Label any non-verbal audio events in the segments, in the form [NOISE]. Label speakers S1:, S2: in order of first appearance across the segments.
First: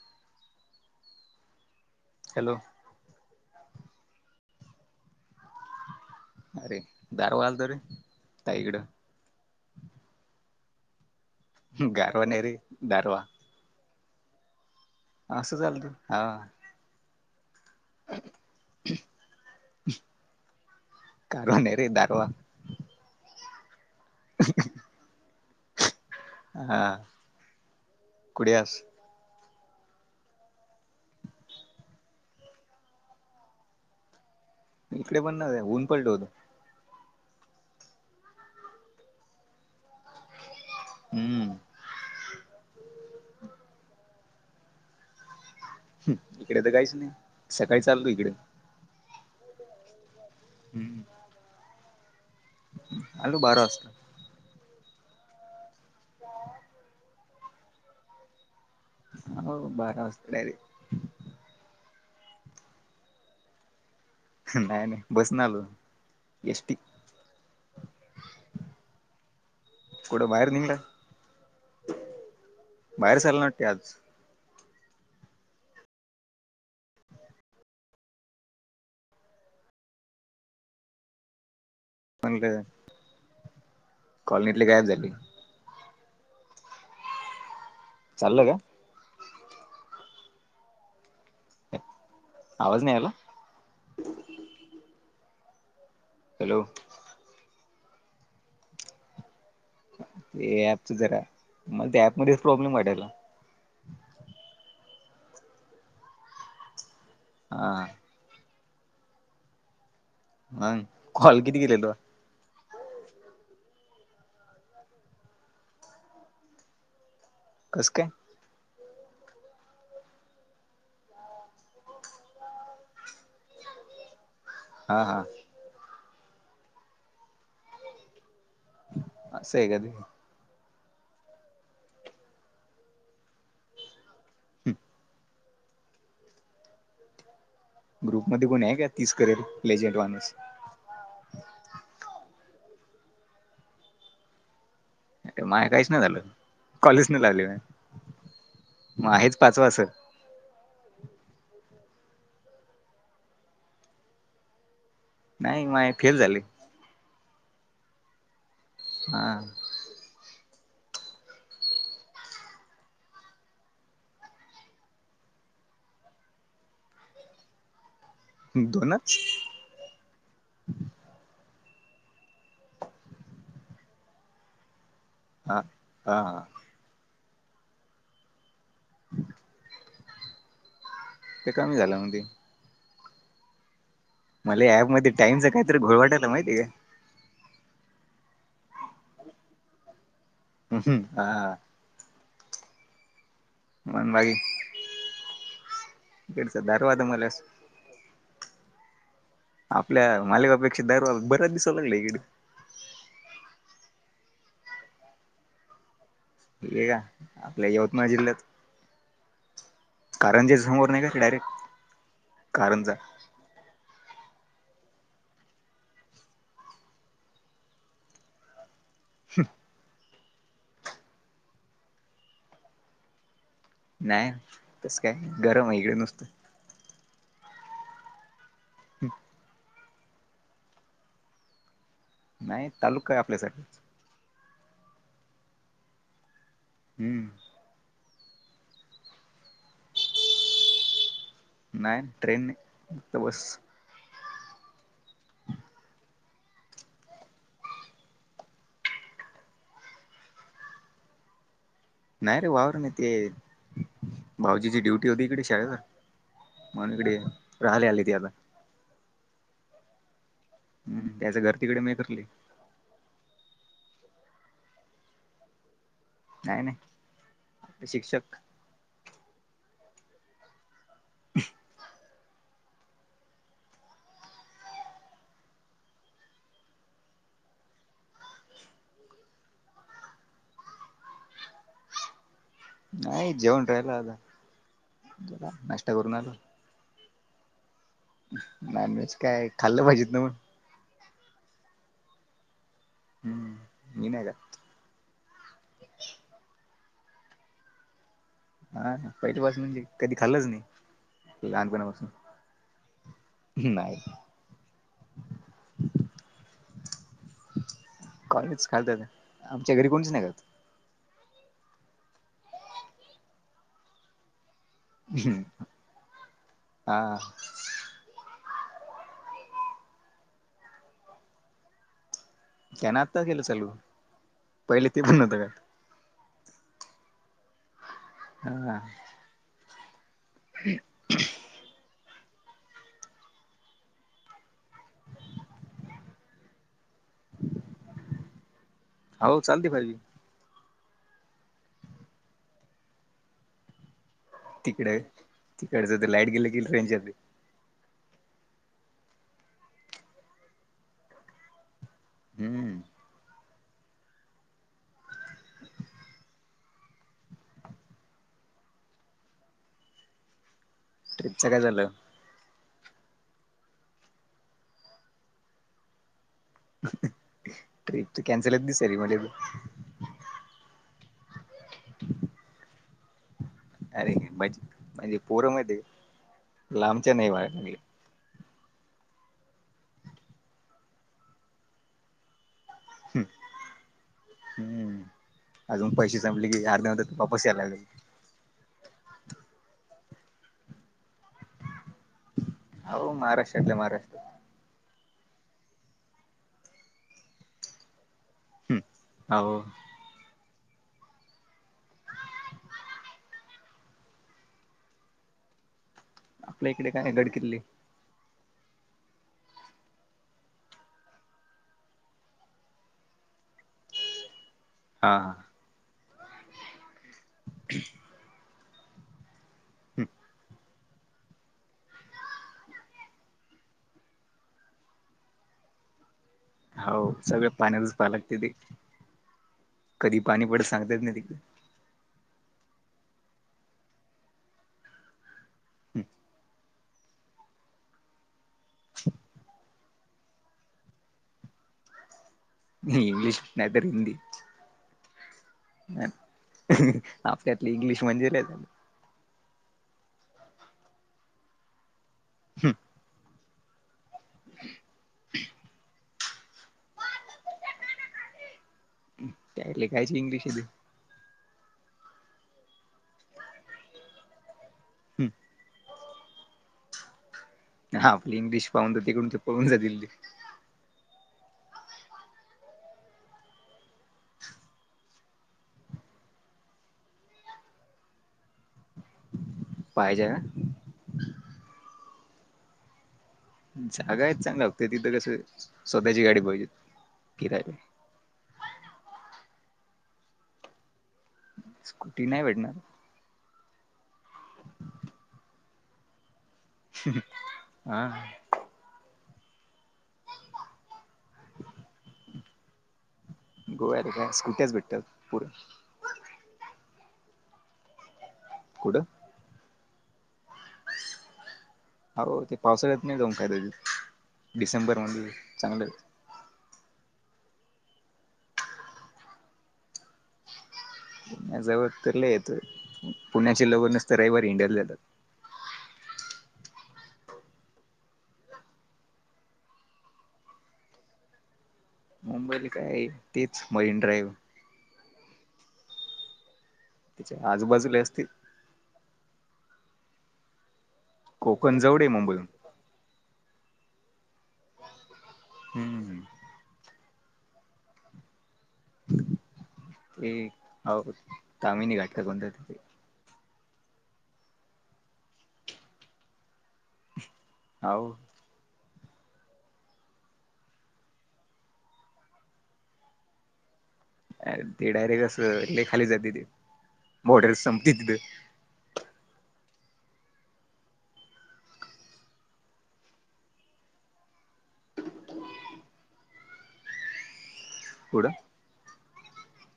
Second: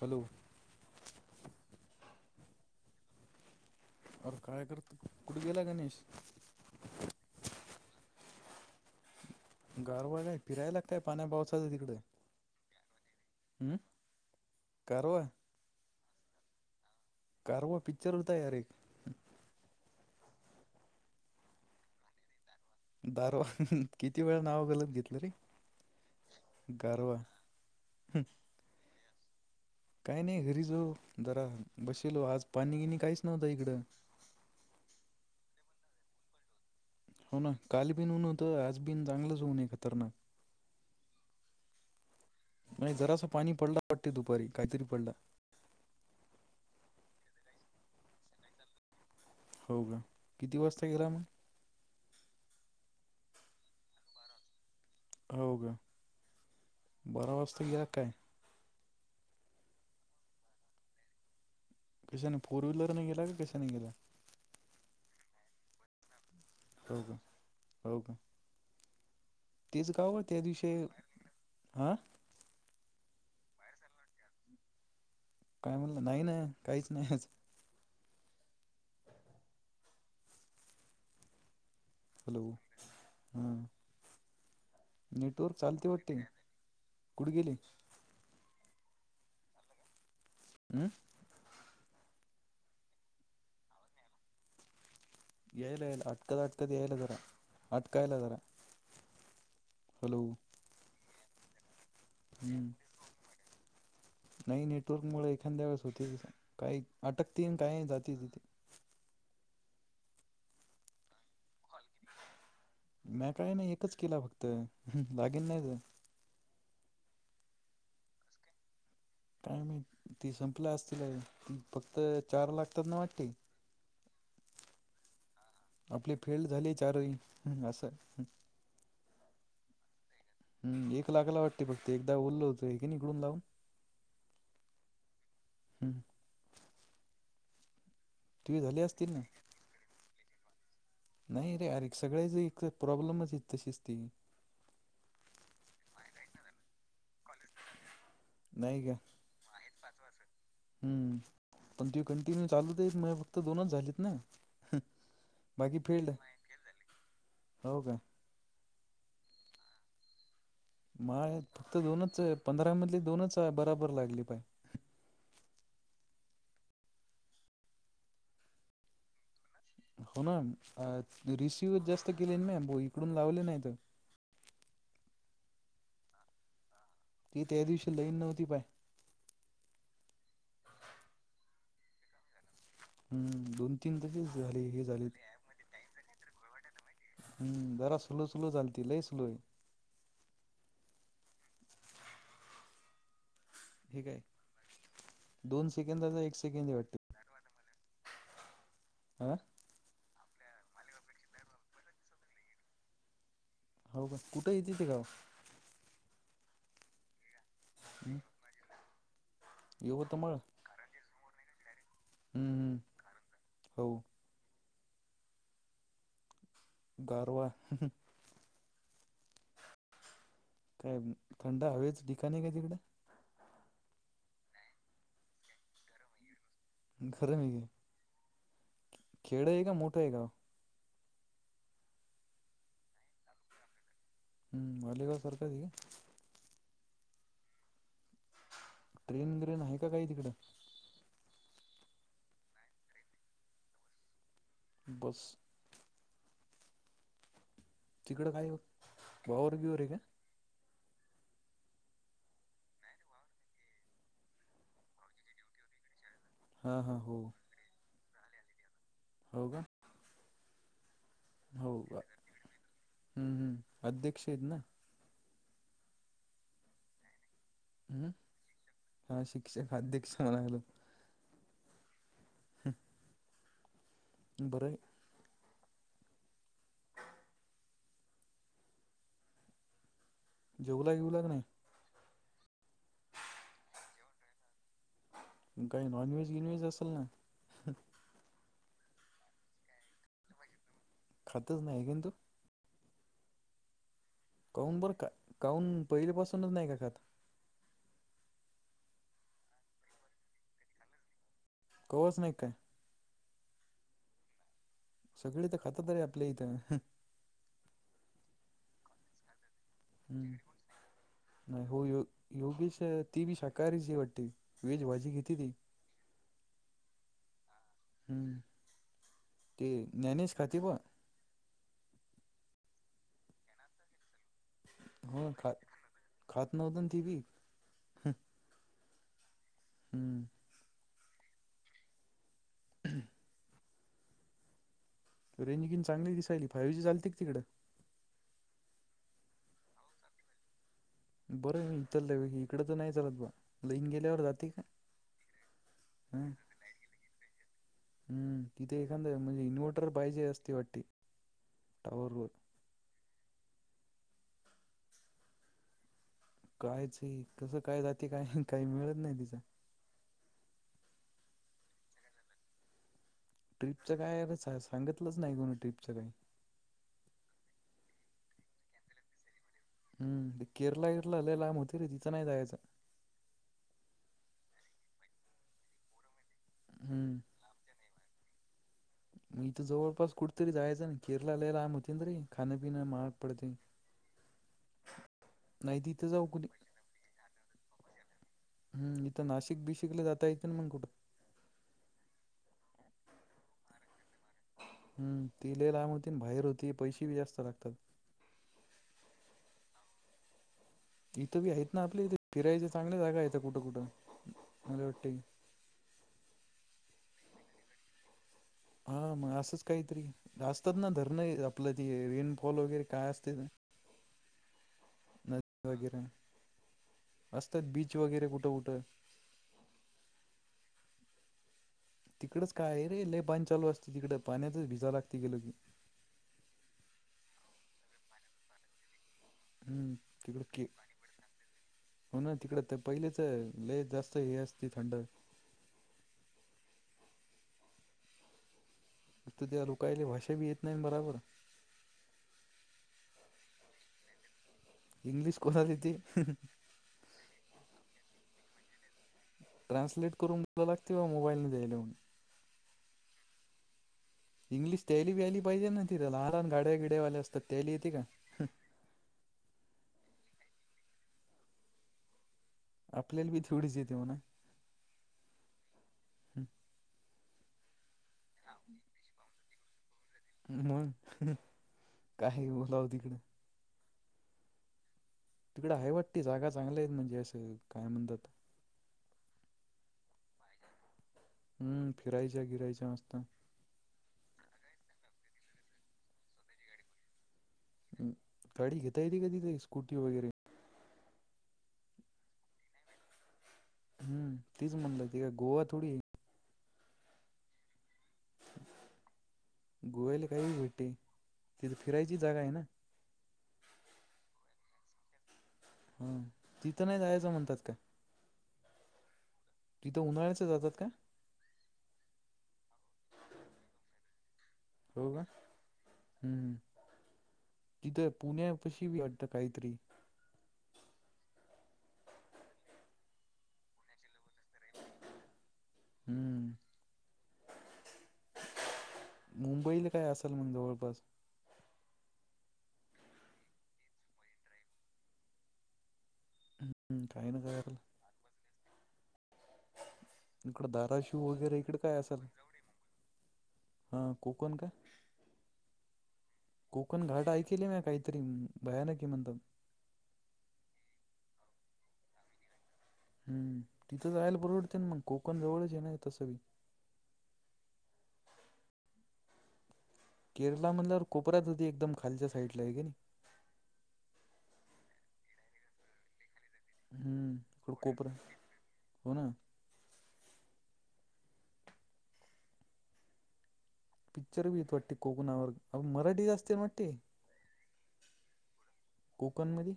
S1: Hello.
S2: Hello.
S1: अरे काळेकरत कुठे गेला गणेश
S2: अरे दारवालत रे ताईकड
S1: गर व फिराय लागतय.
S2: गरवा नरी दरवा
S1: हम्म गारवा
S2: असं चाल तू हा.
S1: करव पिक्चर होतर
S2: करू न रे दारवा
S1: दारवा किती वेळ नाव घालत घेतलं रे.
S2: हह
S1: गारवा
S2: कडयास.
S1: काय नाही घरी जाऊ जरा बसलो आज पाणी गिणी काहीच नव्हतं इकडं.
S2: इकडे पण ना ऊन पल्ट होत.
S1: हो ना काल बिन ऊन होतं आज बि चांगलंच ऊनय खतरनाक
S2: हम्म.
S1: आणि जरास पाणी पडला वाटते दुपारी काहीतरी पडला.
S2: इकडे तर काहीच नाही सकाळी चालतू इकडे
S1: हो का किती वाजता
S2: हम्म
S1: गेला मग
S2: आलो बारा वाजता
S1: हो का?
S2: हो.
S1: बरा वाजता या काय?
S2: हो बारा वाजतला
S1: कशाने फोर व्हीलरने गेला का कशाने गेला.
S2: नाही नाही बसून आलू
S1: हो का हो का. तेच गाव
S2: कुठं
S1: त्या
S2: बाहेर
S1: दिवशी
S2: निघला
S1: हा.
S2: बाहेर चालणारते आज
S1: काय म्हणलं नाही ना काहीच नाहीच. हॅलो हम्.
S2: कॉलनीतली गायब झाली.
S1: कुड गेली.
S2: चालल का?
S1: हम्म.
S2: आवाज नाही आला.
S1: येल येल अटकद
S2: हॅलो
S1: अटकद येल दर अटकयल दार
S2: ते ऍपच जरा मला त्या ऍप मध्ये
S1: हम्म
S2: प्रॉब्लेम वाटायला.
S1: नाही नेटवर्क मुळे एखाद्या वेळेस होती, त काही अटकतील
S2: हा
S1: काय जाती तिथे.
S2: हंग कॉल किती केले तुवा.
S1: काही नाही एकच केला फक्त बाकी नाही.
S2: कसकाय.
S1: कायम ती संपल्या असतीलय फक्त चार लागतात ना वाटते.
S2: हा हा.
S1: आपले फेल्ड झाले चारही असं.
S2: असं हाय ते.
S1: हम् एक लाखाला वाटते फक्त एकदा बोलो होतो की निघडून लावून.
S2: हम.
S1: हम्म.
S2: ग्रुपमध्ये कोण आहे, का तीस करेल लेजंट माणूस.
S1: नाही रे अरे सगळेयाच एक प्रॉब्लेमच आहेत तशीच ती.
S2: माझय काहीच नाही झालं कॉलेज न लागली वा
S1: नाही का
S2: मग आहेच पाचवा अस.
S1: हम्म पण ती कंटिन्यू चालूत म फक्त दोनच झालीत ना हा.
S2: नाही मा फेल झाले.
S1: हो का...
S2: हा...
S1: माळ फक्त दोनच आहे पंधरा मधले दोनच आहे बराबर लागली पाय,
S2: दोनच...
S1: होणार अ ष... वी जास्त केले नाही भा इकडून लावले नाहीत
S2: हा हा हा.
S1: ती त्या दिवशी लईन नव्हती पाय.
S2: [INAUDIBLE] ते कमी झालं म ते.
S1: हम्म दुन.
S2: मले या ॲप मध्ये टाइमच काहीतरी घोळ वाटायला माहितीय का.
S1: हम्म जरा सुलू सुलू चालती लई सुलो आहे.
S2: हम् हा.
S1: हे
S2: मंद
S1: काय
S2: बा
S1: दोन सेकंदाचा एक
S2: कच
S1: सेकंद आहे वाटते
S2: धारवाद मला [UNINTELLIGIBLE]
S1: हं.
S2: आपल्या मालिकापेक्षा दरवा बऱ्याच दिसाव लागला इकडे.
S1: हो कुठे येते ते गाव.
S2: ठीक आहे का आपल्या यवतमाळ
S1: हम्म.
S2: जिल्ह्यात...
S1: यवतमाळ
S2: कारंजे समोर नाही का डायरेक्ट
S1: हम्म हम्म
S2: कारंजा....
S1: हो गारवा....
S2: शे...
S1: काय थंड हवेच ठिकाणी काय तिकड....
S2: नाही तस काय गरम आहे कडे नुसतं
S1: खरं मे... खेडा आहे का मोठा आहे का..
S2: नाही तालुका काय आपल्यासारखच....
S1: हम्म वा काव सरख त
S2: हम्म..
S1: ट्रेन वग्रेन आहे का काही तिकडं...
S2: नाही ट्रेनत बस...
S1: बस... तिकडं काय बावरर बीवर आहे का....
S2: नाही रे वावर नाही ते भाऊजीची ड्युटी होती इकडे शाळेवर...
S1: हा हा
S2: मानकड
S1: हो
S2: राली आलेत्याता..
S1: हो का..
S2: हम् त्याचं घर
S1: हो
S2: तिकडे
S1: का
S2: मैतली...
S1: अछेद ना...
S2: नाही नाही...
S1: हम्म
S2: शिक्षक
S1: हा शिक्षक खाद्य क्षमा लागल...
S2: [UNINTELLIGIBLE]
S1: हम... बरं... जियो लाइन येऊ लाग नाही...
S2: नाही जेवन राहिला होता...
S1: काय नॉन व्हेज गिनव्हेज असेल ना...
S2: नॉन व्हेज काय खाल्लं पाहिजे ना मग...
S1: खातच नाही किनु
S2: हम्म मी नाही का
S1: काहन बर काहन पहिली पाासूनच नाही का खात
S2: हा पहिली पाासून कधी खाल्लच नाही लहानपणापासून
S1: कवाच नाही काय
S2: नाही
S1: सगळी तर खातात रे आपल्या इथं
S2: कॉलेजच खालतात आमच्या घरी कोणीच नाही का
S1: हम्म. नाही हो यो योगेश ती बी शाकाहारीशी वाटते वेज भाजी किती
S2: खात
S1: ती,
S2: हा
S1: हम्म.... ते ज्ञानेश खातिबा...
S2: त्यान आत्ता केल चालू.... पहिले ते पण
S1: हो
S2: नव्हतं
S1: खात
S2: का
S1: खात नव्हत न ते बी....
S2: अ...
S1: हम्म....
S2: [INAUDIBLE]
S1: रेंज किन चांगली दिसायली फायव्ह जी चालते का तिकड?
S2: हाव चालते फाइवजी.
S1: बर म इ इकड तर नाही चालत बा लाईन गेल्यावर रा...
S2: तिकडे तिकडच ते लाईट गेल की रेंज जा...
S1: हम्म, तिथे एखादा म्हणजे इन्व्हर्टर पाहिजे असते वाटते. टॉवर वर....
S2: हम्म
S1: कायेचे कस काय जाते काय काही मिळत नाही तिचा...
S2: ट्रिपच काय झाल?
S1: ट्रिपच काय अता सांगितलच नाही कोणी ट्रिपच काही.
S2: ट्रिप त कॅन्सल च दियाली मल त.
S1: हम्, केरला ऐरला लई लाम होती रे तिथ नाही जायच.
S2: अरे म्हणजे पोर माइति का लांबच्या नाही वा [UNINTELLIGIBLE]
S1: मी इथ जवळपास कुठ तरी जायच ना? केरला लई लाम होतीन रे खाण्या ना मार पडते.
S2: हम्म
S1: नाही
S2: अजून
S1: तिथं
S2: पैसे
S1: जाऊ कुठे
S2: संपले की अर्ध्यावत वापस याय लागल.
S1: हम्म, इथ नाशिक बीषिकले जाता येत ना मग कुठ,
S2: हो महाराष्ट्रटले महाराष्ट्र.
S1: हम् ती लइ लाब होती, बाहेर होती पैसे बी जास्त लागतात.
S2: हम् हाव.
S1: इथं बी आहेत ना आपल्या इथे फिरायच्या चांगल्या जागा आहेत कुठ कुठ मला वाटतेय.
S2: [INAUDIBLE] काय ना गड किल्ले.
S1: हा म असच काहीतरी असतात ना धरण आपल ते रेनफॉल वैगरे काय असते.
S2: [INAUDIBLE] हा
S1: नदी वगैरे. असतात बीच वगैरे कुठ कुठ.
S2: हम
S1: तिकडच काय रे लय [UNINTELLIGIBLE] चालू असते तिकड पाण्यातच भिजा लागते गेल की.
S2: हो सगळ पाण्यात च पा लागत
S1: हम्म तिकड हो ना तिकडते पहिलेच लेइ जास्त हे असती, थंड
S2: ह.
S1: तू त्या रोकायल्या भाषा बी येत नाही बराबर
S2: तिकडे इंग्लिश नाही तर हिंदी.
S1: इंग्लिश कोणाला येते
S2: आपल्यातली इंग्लिश म्हणजि लई
S1: ट्रान्सलेट करून मला लागते मोबाईलने देऊून
S2: हं.
S1: इंग्लिश त्याली बी आली पाहिजे ना तिथ. लहान लहान गाड्या बीड्यावाल्या असतात त्यायली येते का?
S2: त्यायले कायची इंग्लिश येती.
S1: आपल्याला बी तेवडीच येते म्हणा.
S2: हं.
S1: हं.
S2: हा आपली इंग्लिश पावून तर तिकडून ते पळून जातील ते
S1: मग काय बोलाव तिकडं तिकड हायवेवरती जागा चांगल्या आहेत म्हणजे असं काय म्हणतात
S2: पाइजे
S1: हम्म फिरायच्या गिरायच्या मस्त
S2: जागा आहे चांगल्या होगते तिथं कस स्वतःची गाडी पाहिजे किराय
S1: गाडी घेता येते का तिथे स्कूटी वगैरे
S2: स्कुटी नाइ भेटणार
S1: हम्म तीच म्हणल ते गोवा थोडीय
S2: [UNINTELLIGIBLE] आ
S1: गोवाल काही भेटते तिथे फिरायची जागा आहे ना
S2: गोव्यात काय स्कुट्याच भेटत पुर
S1: हं. तिथं नाइ जायचं म्हणतात ते.
S2: कुडं?
S1: तिथ उन्हाळ्याच
S2: हा हो ते पावसाळ्यात नाही जाउन फायदा तिथं.
S1: हो का
S2: डिसेंबरमधी चांगलंय.
S1: हम्म तिथं पुण्या पशी बी वाटत काइतरी.
S2: पुण्या जवळ तर लय येत. पुण्याचे लवर नसत रविवारी हिंडायल जातात.
S1: हं. मुंबईला काय आसल म्हण जवळपास.
S2: मुंबई ला काय? तेच मारीन ड्राईव्ह.
S1: हम्म काही
S2: तिच्या
S1: ना काय असेल
S2: आजूबाजूला असतील.
S1: इकडे धाराशिव वगरे इकड
S2: कोकण
S1: काय
S2: जवळ आहे
S1: असेल?
S2: मुंबईहून
S1: हा कोकण का?
S2: हम्म
S1: कोकोण घाट ऐकेले म्या काइतरी. अं,
S2: ते आव तामिनी घाट का कोणता तरी.
S1: हं. तिथं जायला परवडते ना मग. कोकण जवळच आहे ना तसं बी.
S2: हाव.
S1: केरला म्हनल्यावर कोपऱ्यात येते एकदम खालच्या साईडला हाय का नही?
S2: याल ते डायरेक्ट असं लई खाली जातेय ते.
S1: हम्म
S2: बॉर्डर
S1: इकडं
S2: संपती
S1: कोपरा
S2: तिथं.
S1: हो ना पिक्चर बी ये फोर्टी कोकणावर आप मराठी जास्त मटे.
S2: कुड?
S1: कोकणमदी.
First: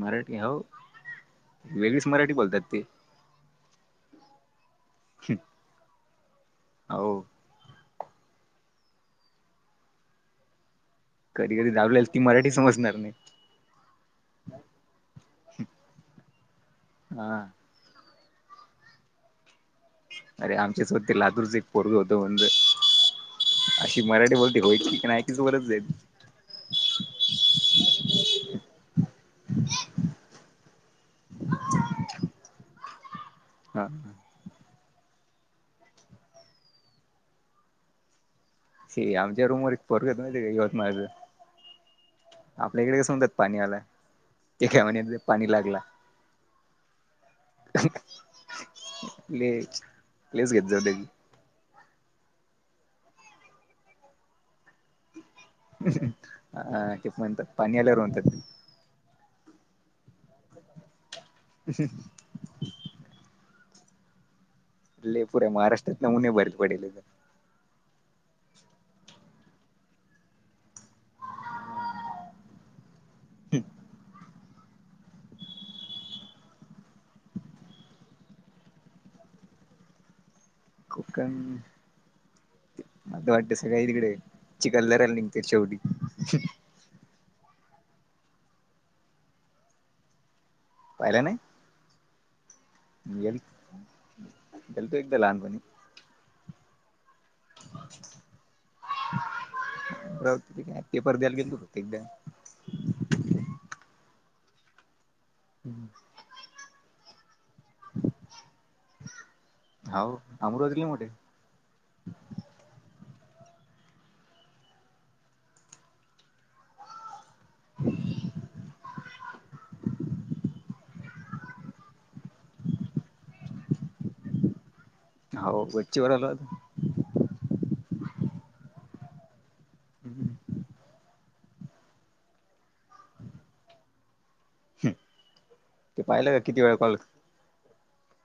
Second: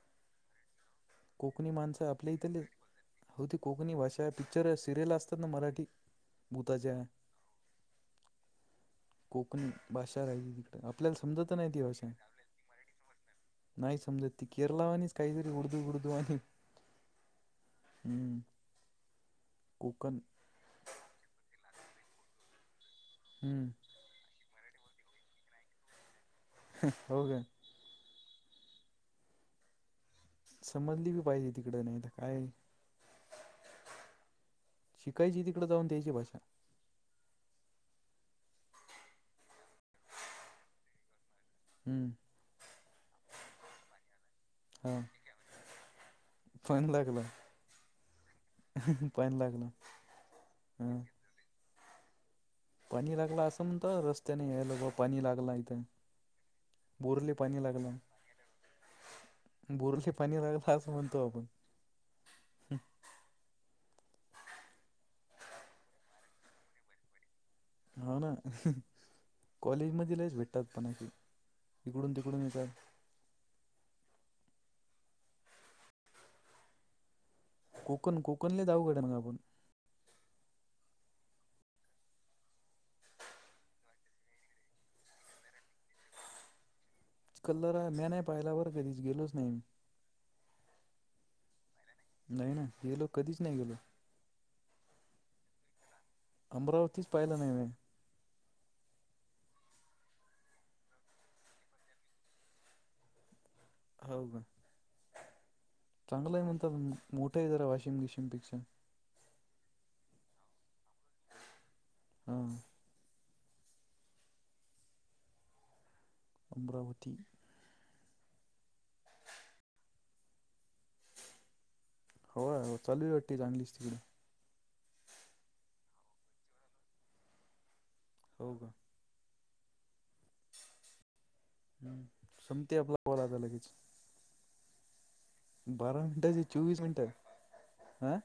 S2: मराटी हाऊ.
S1: कोकणी माणसं आपल्या इथली
S2: ते
S1: होती. कोकणी भाषा होती. तर सिरियल असतात ना मराठी, भूताच्या
S2: हो
S1: कोकणी भाषा राहीली नही.
S2: कदि कदि त आपल्याले ती मराठी समजणार नई.
S1: नाइ समजत. ती केरला वानिच काइतरी उडदू बिडदु वाणी
S2: हा
S1: हं.
S2: अरे आमच्याच होतं ते लातूरच एक पोरग होत. म्हणलं
S1: हम्म
S2: अशी मराठी बोलते होयची. [UNINTELLIGIBLE]
S1: हो काय
S2: [INAUDIBLE]
S1: समजली बी पाहिजे तिकड नाही तर काय
S2: हा
S1: शिकायची तिकडं जाऊन त्याची भाषा
S2: श आमच्या रूमवरर पररकत नाही का यवतमाळचं
S1: हम्म
S2: आपल्या इकडे कस मनतात पाणी आलं ते [UNINTELLIGIBLE] पाणी लागलं
S1: फोन लागलं. पाहिन
S2: लय
S1: लागलं.
S2: लयच घेत जाऊ
S1: हं.
S2: त्याची
S1: पाणी लागला असं म्हणत. रस्त्याने या लोगो पाणी लाग
S2: हा, ते म्हणतात. पाणी आल्यावर म्हणतात ते.
S1: बोरले पाणी लागला असं म्हणतो आपण.
S2: ले पुरे माराष्ट्रात नमुने भरेल पडेलयेतं.
S1: हाऊ ना. कॉलेज मधी लइच भेटतात पण असे. इकडून तिकडून येतात.
S2: [UNINTELLIGIBLE]
S1: कोकण कोकण लईच अवघड ये म्हणा पण.
S2: कोकणी मझ वाटते सगळ तिकडे चिकलद राल ते शेवटी
S1: कल्लर मी नाही पाहिला बरं फेरीच गेलोच नाही मी
S2: पाहिला ना
S1: नाहीय ना गेलो
S2: गल
S1: कधीच नाही गेलो
S2: गलतो एकदा लहानपणी
S1: अमरावतीच पाहिलं नाही म
S2: का ते पद्याला गेल एकदा
S1: हो का चांगलं आहे म्हणत मोठं आहे जरा वॉशिंग मशिंग पिक्चर
S2: अमृवला
S1: हम अमरावती हो हो चालू आहे वाटते चांगलीच तिकडे
S2: हो वरची वल आता
S1: हो का
S2: हम्म
S1: हम् संमती आपला बला आता लगेच
S2: ह
S1: बारा मिनटाची चोवीस मिनिट हं